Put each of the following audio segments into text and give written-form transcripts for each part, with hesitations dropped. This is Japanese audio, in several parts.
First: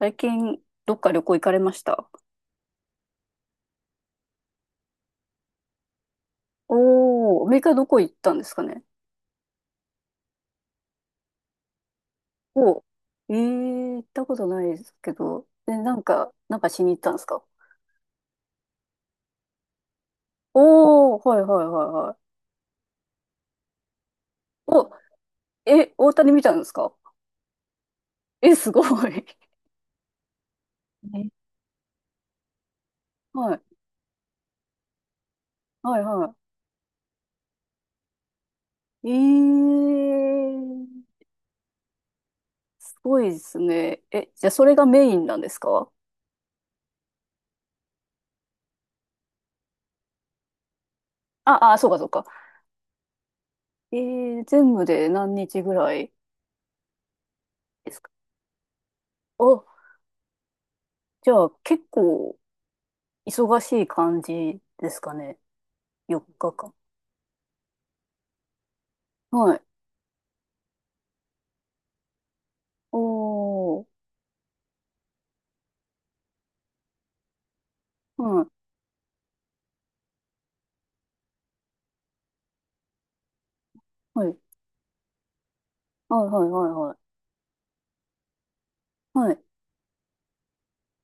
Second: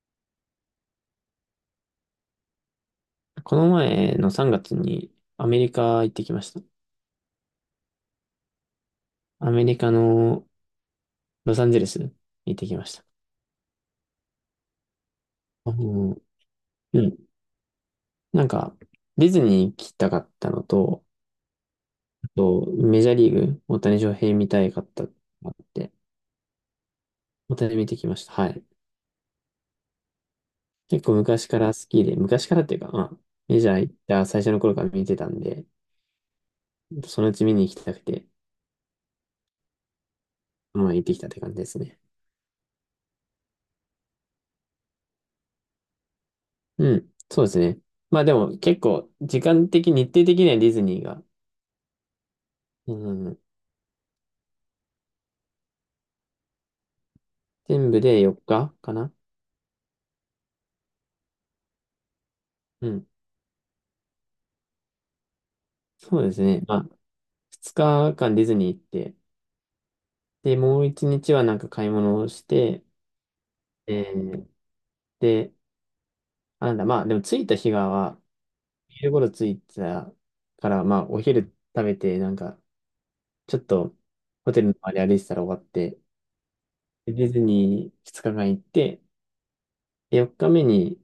最近、どっか旅行行かれました？この前の3月にアメリカ行ってきました。おー、アメリカどこ行ったんですかね？アメリカのロサンゼルス行ってきおー、ました。行ったことないですけど、あなんの、か、なんかしに行っうたんでん。すか？なんか、ディズニー行きたかったのと、おー、はいはいはいはあい。と、メジャーリーグ、大谷翔平見たいかっお、たのがあって、え、大谷見たんですか？大谷見てきました。はえ、い。すごい。結構昔から好きで、昔からっていうか、まあ、メジえャー行った最初の頃から見てたんで、はいはいはそのうち見に行きたくて、い。まあ行ってきたって感じですね。すごいですね。え、じゃあそれがメインなんですか？うん。そうですね。まあでも結構、時間的、日程的にはディズニーが、あ、あ、そうかそうか。うん、全部で何日ぐらい全です部か？で4日かかな。あ、じゃあ結構、うん。忙しい感じですかね。そうで4すね。日間。まあ、2日間ディズニー行って、はい。で、もう1日はなんか買い物をして、おー。えーで、あ、なんだ、まあ、でも着いた日がは、はい。昼頃着いたから、まあ、お昼食べて、なんか、ちょっと、はい。ホテルの周り歩いてたら終わって、はいはいはいでディズニー2日間行って、はい。はい。で、4日目に、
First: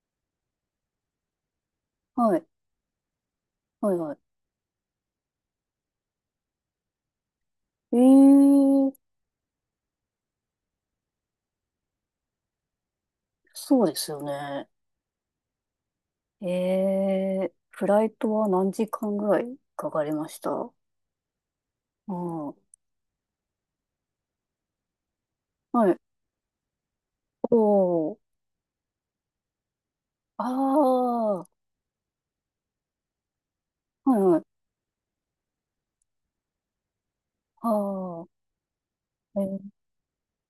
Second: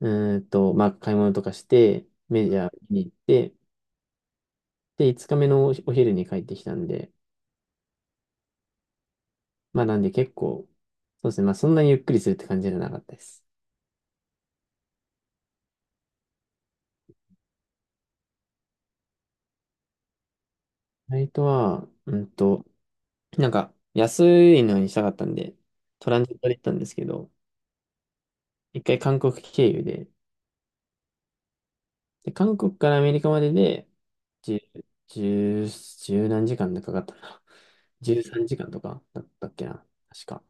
まあ、買い物とかして、はいメジャー見に行って、はいはで、5日目のお昼に帰ってきたんで、い。まあなんで結構、そうですね。まあそんなにゆっくりするって感じじゃなかったです。そうですよね。フライトは何時間ぐらいかかりました？うフライトは、ん。はなんか安いのにしたかったんで、い。トランジットで行ったんですけど、おー。一回韓国経由で、あー。で、韓国からアメリカまでで、はいはい。十、十何時間でかかったな。あ 13ー。時間とかだっえたっーけっな。確か。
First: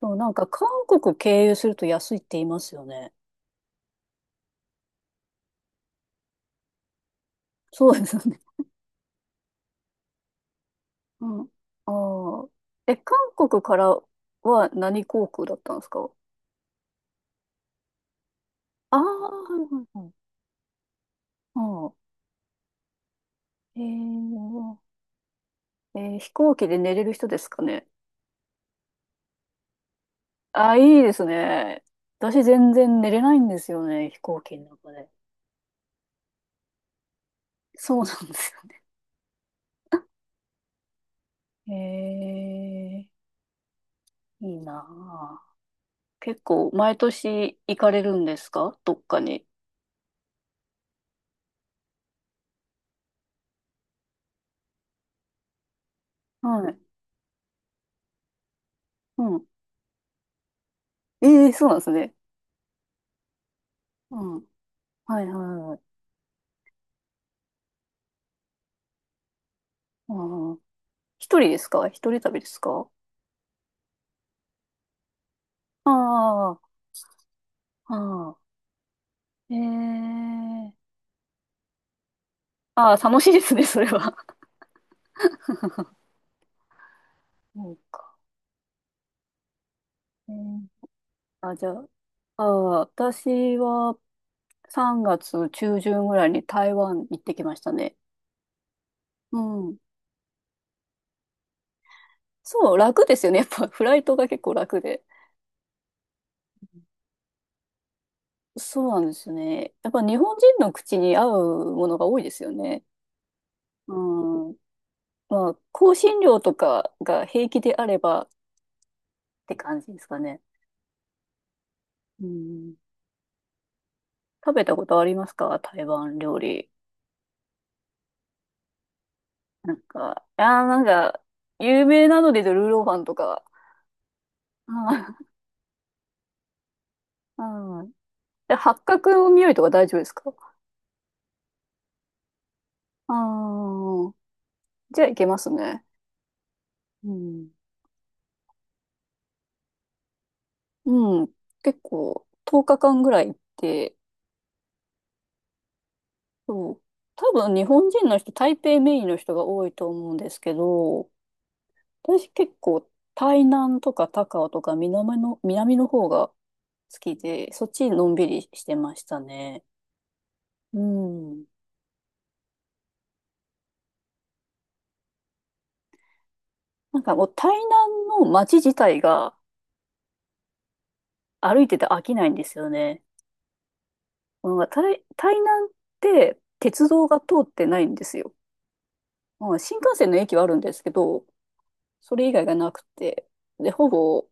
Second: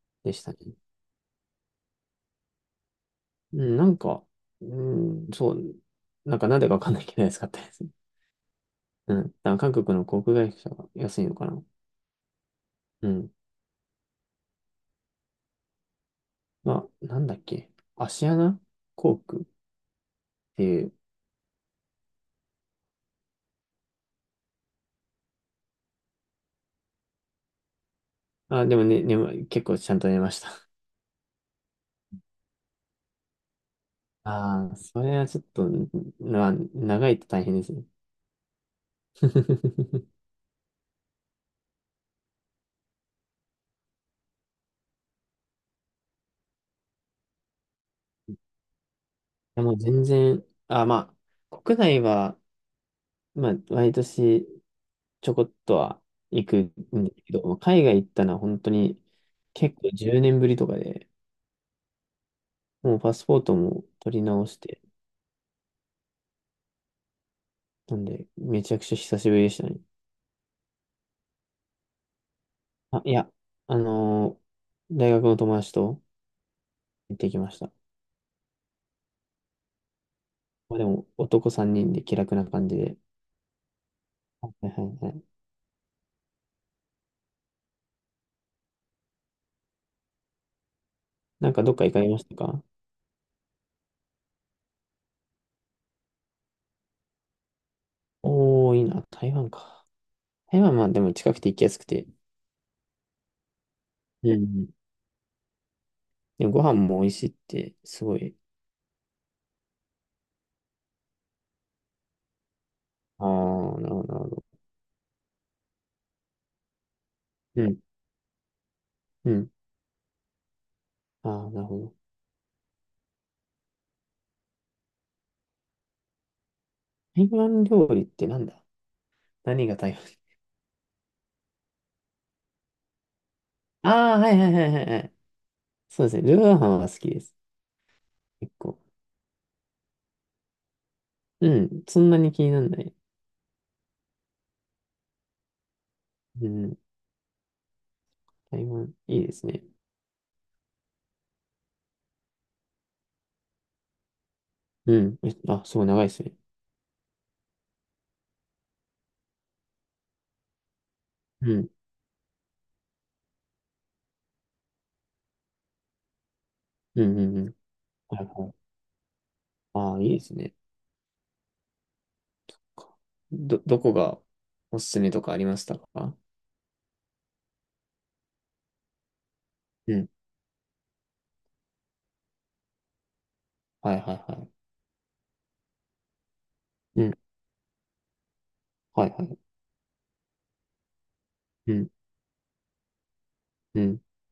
なでんしかた韓ね。国経由すると安いって言いますよね。うん、なんか、うん、そう、なんかなんでかわかんないけど安かったですそね。うです。うん。多分韓国の航空会社が安ういのん。かな。ああ。え、う韓ん。国からは何航空だったんですか？まあ、なんだっけ。芦穴ああー、航は空っいはいはい。ていう。うん。え飛行機で寝れる人ですかね。あ、でもね、結構ちゃんと寝ました。あ あ、いいですね。私全然寝れないんですよね、飛行機あのあ、中そで。れはちょっと、長いと大変ですね。そうなんですよ。いえいいなあ。結構、毎年行かれるんですかどっかに？やもう全然、あ、まあ、国内は、まあ、毎年ちょこっとは行くはんい。ですけど、海外行ったのは本当にうん。結構10年ぶりとかで、ええ、そうなんですね。もうパスポートもう取り直ん。して、はいはいはい。なんで、めちゃくちゃ久しぶりでしたね。うん。一人ですか？一人旅ですか？あ、いや、あのー大学の友達あと、あ、行ってきました。ああ、えまあでえ。も、男3人で気楽な感じああ、で。楽しいですね、それは。はいはいはい。そうか。えーなんあ、かじゃどっかあ、行かれましたああ、か？私は3月中旬ぐらいに台湾行ってきましたね。おー、いいな。台う湾ん。か。台湾はまあでも近くて行きやすくて。そう、楽ですよね。やっぱフライトがう結構ん。楽で。でもご飯も美味しいって、すごい。そうなんですよね。やっぱ日本人の口に合うものが多いですよね。あー、なうるほど、なるほど。ん。まあ、香辛料とかが平気うでん、あればっうん。て感じですかね。ああ、なるほど。うん。食べたことありますか台湾料理？台湾料理ってなんだ？何ながん台湾？か、いやーなんか、有名なのでルーローファンとか。あー、はいはいはいはいはい。そうですね。ルーローハンは好きです。うん。うん。結で、八構。角の匂いとか大丈夫ですか？うん。そんなに気にならない。ああ、じゃあいけますね。うん。うん。台湾、いいですね。うん。結構、10日間ぐらい行って、うん。すごい長いですね。そう。多分日本人の人、台北メインの人が多いと思うんですけど、うん。私結構台南とか高雄とか南の方が好うきんうんうで、ん。そっちのんはびいりはい。してましたね。ああ、いいですね。うん。どこがおすすめとかありましたか？なんかもう台南の街自体がうん。歩いてて飽きないんですよね。はいはいはなんか台南って鉄い。う道がん。通ってないんですよ。はいはい。まあ、新幹線の駅はあるんですけど、うん。それ以外がなくて、で、うほん。ぼ、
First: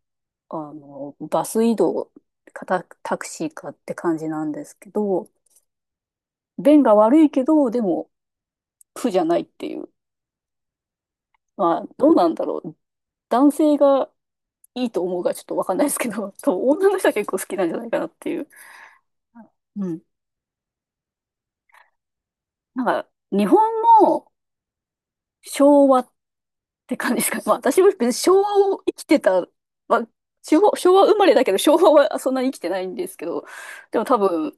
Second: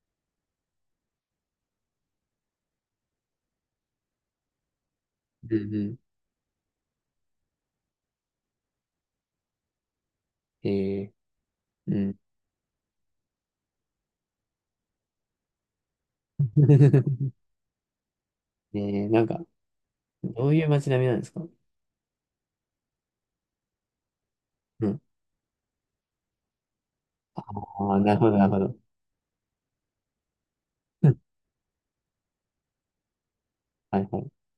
あの、バス移動かタクシーかって感じなんですけど、うん。う便が悪いけど、でも苦じゃないっていう。ん。まあ、うどうん。なんだろう。男性がいいと思うかちょっとわかんないですけど、多分女の人は結 構好きなんじゃないかなっていう。なんか、うん。どういう街並みなんですか？なんか、日本もうん。昭和って感じですかね。まあ、私もああ、別になるほ昭ど、なる和ほど。を生きてた、まあ、昭和う生ん まれだけど、昭和はそんなに生きてないんですけど、はでもい多はい。分、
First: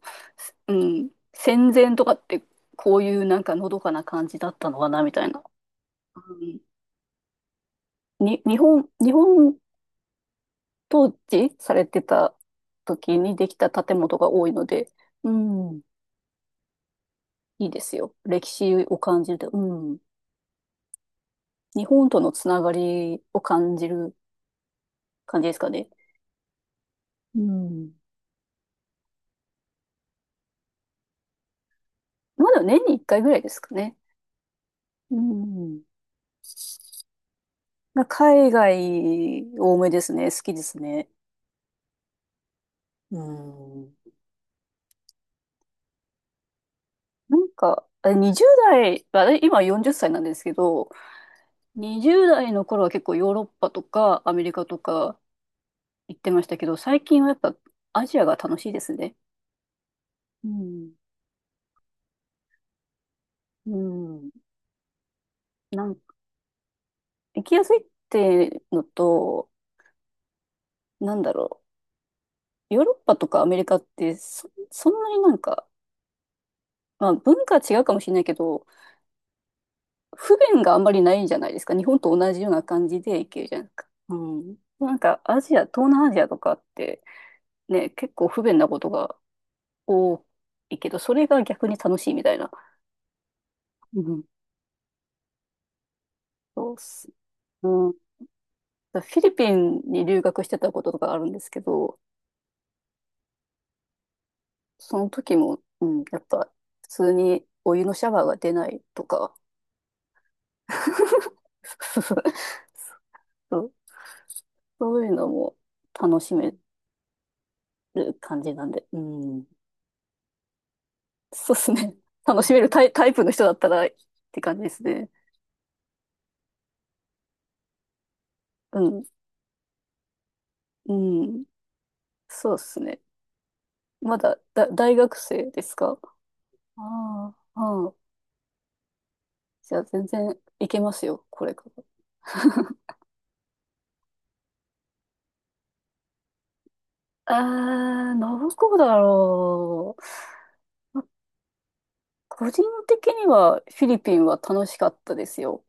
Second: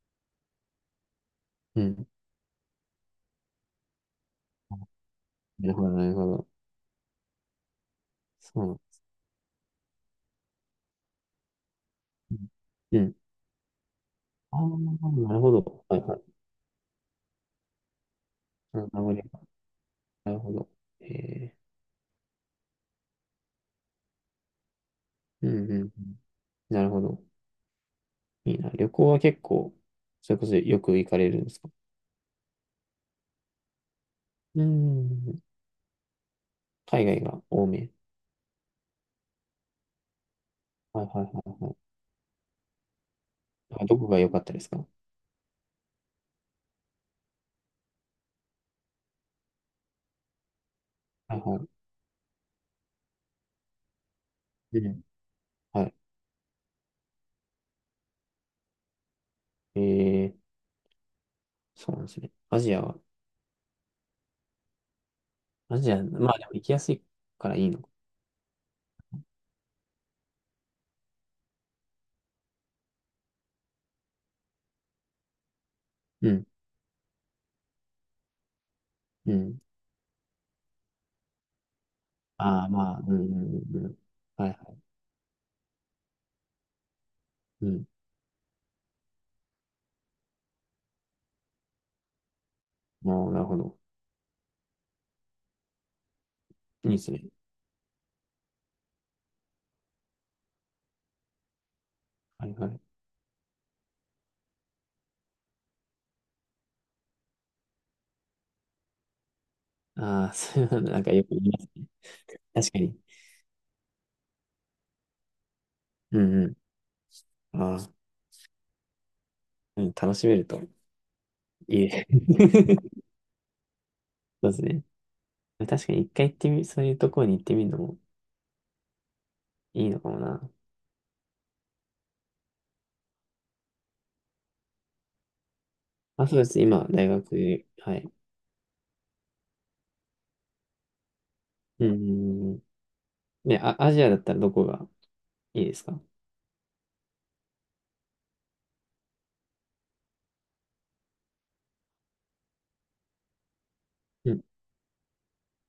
うん、戦う前とん。かってこういうなんかのどかな感じだったのかな、みたいな。なるほど、なるうほど。んに、日そう。本、日本統治されてたうん。うん。時にできた建物が多いああ、ので、うなるほん、ど。はいはい。いいですよ。歴史名を感じる残。と、うん、なるほど。ええ。日本とのつながりを感じる感じうでんすかうんうね。ん。なるほど。うん。いいな。旅行は結構、それこそよく行かれるんですか？まだ年に1回ぐらいですかね。ううん。ん。海外が多め。まあ海外多めですね。好きですはいね。はいはいはい。うあ、ん。どこが良かったですか？なんか、あれ20代、まあれ今40歳なんですけど、はいは20代の頃は結構ヨーロッパとかアメリカとい。うん。かは行ってましたけど、最近はやっぱアジアが楽しいですね。い。うん。そうなんですね。アジアは、うん。アなジんア、か、まあでも行きやすい行かきらいやいすいっのか。てのと、なんだろう。ヨーロッパとかアメリカってそんなになんか、うん。まあ文化は違うかもしれないけど、うん。不便があんまりないじゃないですか。日本と同じようなああ、感まじあ、うでん、う行けるじゃないですん、か。うん。うはいん。はなんかアジア、東南アジアとかってい。うん。ね、結構不便なことが多いけど、それが逆に楽しいみたいな。もう、なるほど。うん。そうっいいです。すね。うん。フィリピンに留学してたこととかあるんですけど、はいはい。その時も、うん、やっぱ普通にお湯のシャワーが出ないとか、ああ、そういうのなんかよく言 いますね。確かに。そう、そういうのもう楽しめんうん。ああ、る感じなんで、うん。うん、楽しめるとそうですいいね。ね。楽しめるタイ、タイプの人だったらってそう感でじすですね。ね。確かに一回行ってみ、そういうところに行ってみるのもうん。いいのかもな。うん。そうですね。まだ、大学生ですか？あ、そうです。あ今、大あ、学、ああ。はい。じゃあ全然いけますよ、これから。うん。ね、あ、アジアだったらどこがいいですか？ああ、どこだろう。個人的にはフィリピンうはん。楽しかったですよ。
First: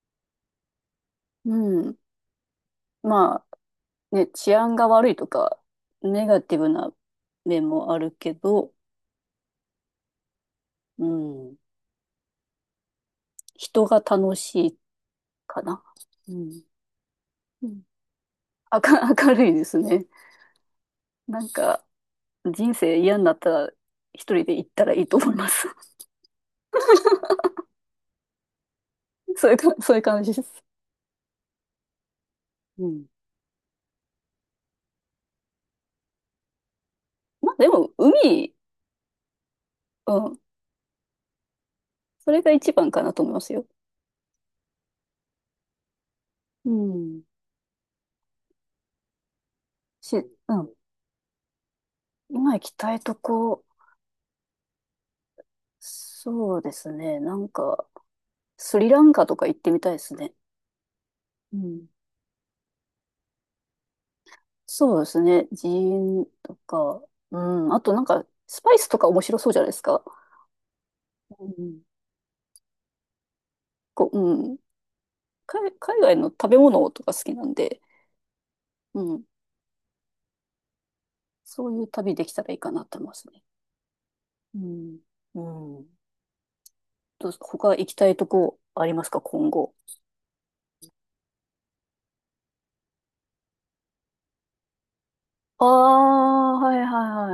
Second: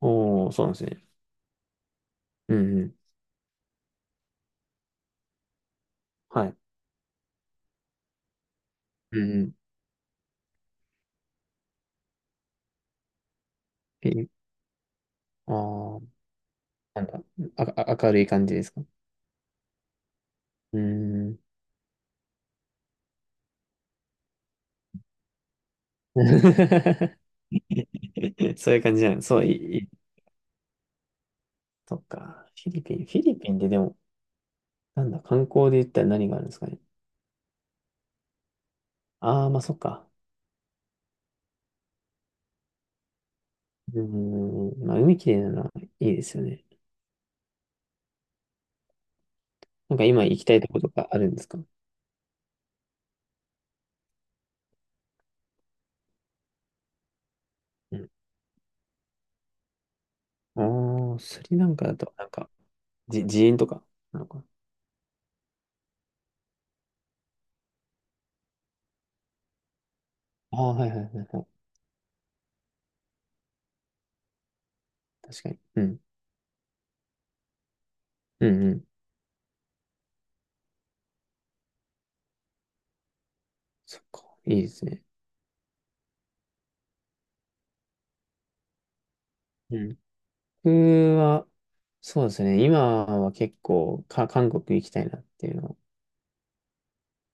おー、そうなんですね。うん。うんうん。まあね、治安が悪いとか、ネガはテい。ィブな面もあるけど、うんうん。うん。人がえ、楽しいあかな。ー、うん。なんだ。明るい感じですか？明るいですね。うん。なんか、人生嫌になったら、一人で行ったらいいと思います。そういう感じじゃん。そう、そういいうか、い、いい。そういう感じです。そっか。フィリうピン、ん。フィリピンってでも、なんだ、観光で言ったら何があるんですかね。まあ、でも、海、ああ、まあそっか。うん。それが一番かなと思いますよ。うん。まあ、海きれいなのはいいですよね。うん。なんか今行きうたいとん。ことかあるんですか？今行きたいとこ、そうですね。なんか、うん。スリランカとか行ってみたいですね。ああ、スうリランカん。だと、なんか、自演とかなのかな。そうですね。寺院とか、うん。あとなんか、スパイスとか面白そうじゃないですか。ああ、はいはいはいはうい。ん。こう、うん。確かに。海、う海ん。外の食べ物とか好きなんで、うんうん。うん。そういう旅できたらいいかなと思いますね。そっか。ういいですん。ね。うん。どうす他行きたいとこありますか、今後？うん。僕は、そうですね。今は結構韓国行きたいなっていうあのを、あ、はいはい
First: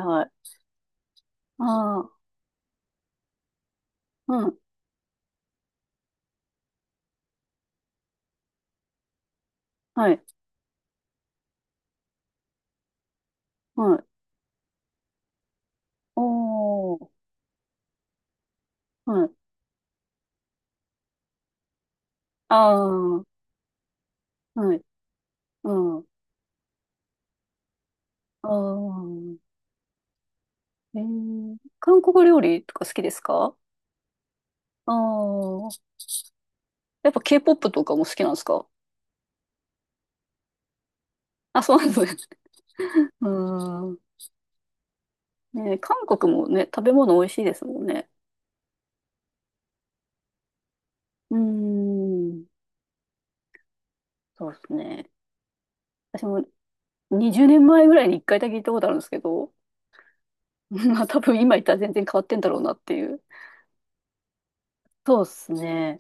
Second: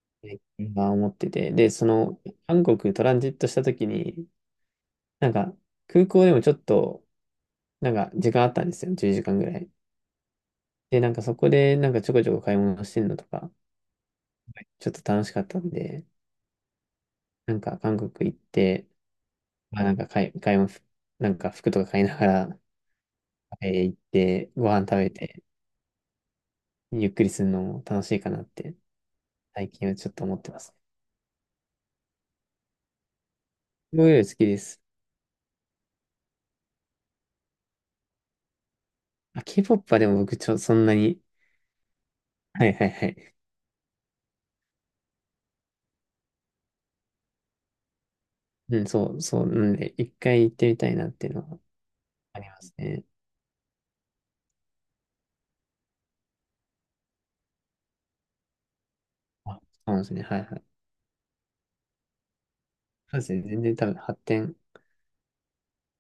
はいはい。ね今思ってて。で、そああ、の、韓国トランジットした時に、うん。なんか、空港でもちょっと、なんか、時間あったんですよ。10時間ぐらい。はい。で、なんかそこで、なんかちょこちょこ買い物してるのとか、はい。ちょっと楽しかったんで、おー。なんか韓国行って、はい。まあなんか買い物、なんか服とか買いながあら、あ、は行って、ご飯い。食べて、うん。ゆっくりするのも楽しいかなっあて、あ。最近はちょっと思ってます。韓国料理とか好きですか？僕より好きです。ああー。やっぱ K-POP とかも好きなんですか？あ、K-POP はでも僕そんなに、あ、そうなんですね。はいはいはうーい。ん。ね、韓国もね、食べ物美味しいですもんね。うん、そう、そう、なんで、一回行ってみたいなっていううーのはあん。りますね。そうですね。私も20年前ぐらいに1回だけ行ったことあるんですけど、あ、そうなんですね。はいはい。まあ多分今行ったら全然変わってんだろうなっていそうう。ですね。全然多分発展。そうですね。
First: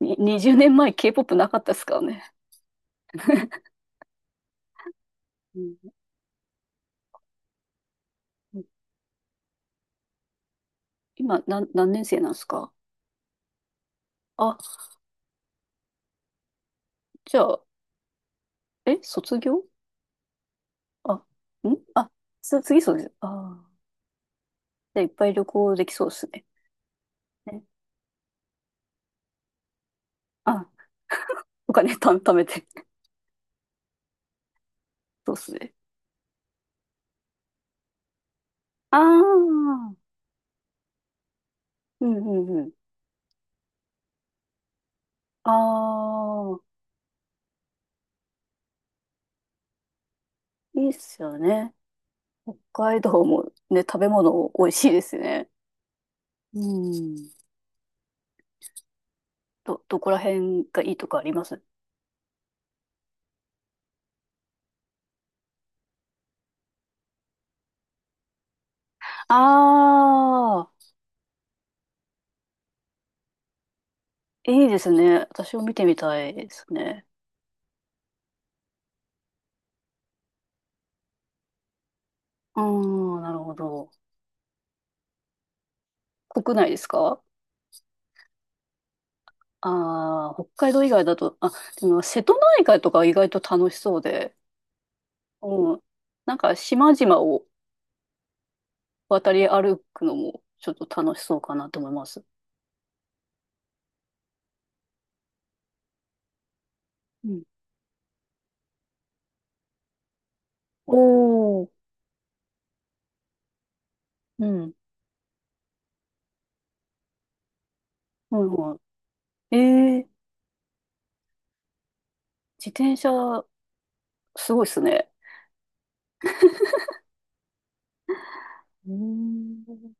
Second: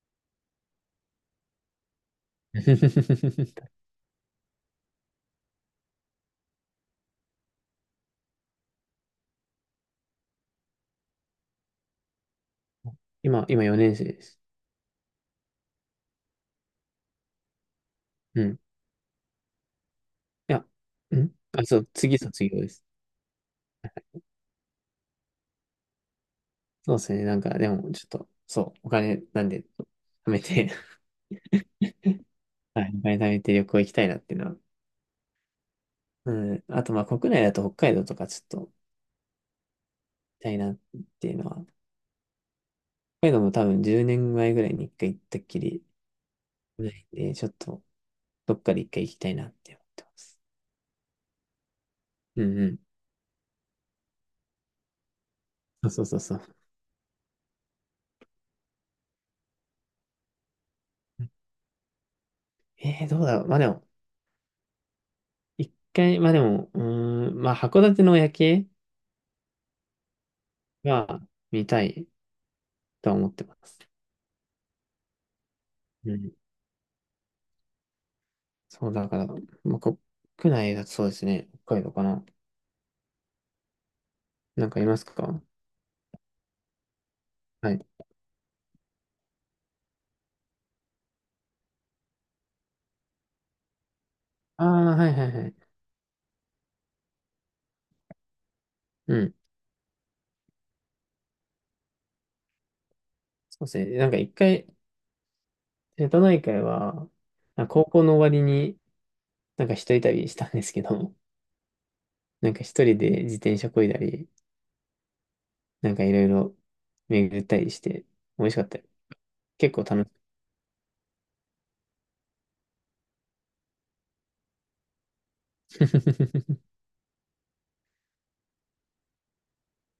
に20年前 K-POP なかったですからね。うん。今何年生なんですか？今、4年生です。あ、じゃあ、うん。い卒業、や、あ、うん。あ、んそう、あ、次卒業で次す。そうです。ああ。じゃあいっぱい旅行できそうですね。そうですね。なんか、ねでも、ちょっと、そう、お金なんで、貯めあ、て お金 貯めて。はい、お金貯めて旅行行きたいなっていうのはそうですね。うん。あと、まあ、国内だと北海道とかちょっと行ああ、うんきたいなっていうのは、うんうん。北海道も多分10年前ぐらいに一回行ったっあきりあ、ないんで、ちょっとどっかで一回行きたいなって思ってます。いいっすよね。うんうん。北海道もね、食べ物美味しいですね。そうそうそうそう。うん。どこら辺がいいとかあります？どうだろう。まあでも、一回、まあでも、うーん、まあ函館の夜景ああは見たいとは思ってます。ー、いいですね。私も見てみうたん。いですね。そうだから、まあ国内だとそうですね。北海道かな。うーん、なるほど。なんかいますか？国内ですか？はい。ああー、北海道以外だと、あ、でも瀬戸内海とか意外と楽しそうで、ああ、はいはいはい。うん。なんか島々をう渡ん。り歩くのもちょっと楽しそうかなと思います。そうですね。なんか一回、瀬戸内海は、うん。あ高校の終わりになんか一人旅したんですけおど、お、なんか一人で自転車漕いだり、うん。なんかいろいろ巡ったりして、う美味しかっん、うたん。よ。え結構え楽しー、い。自転車、すごいっすね。うーん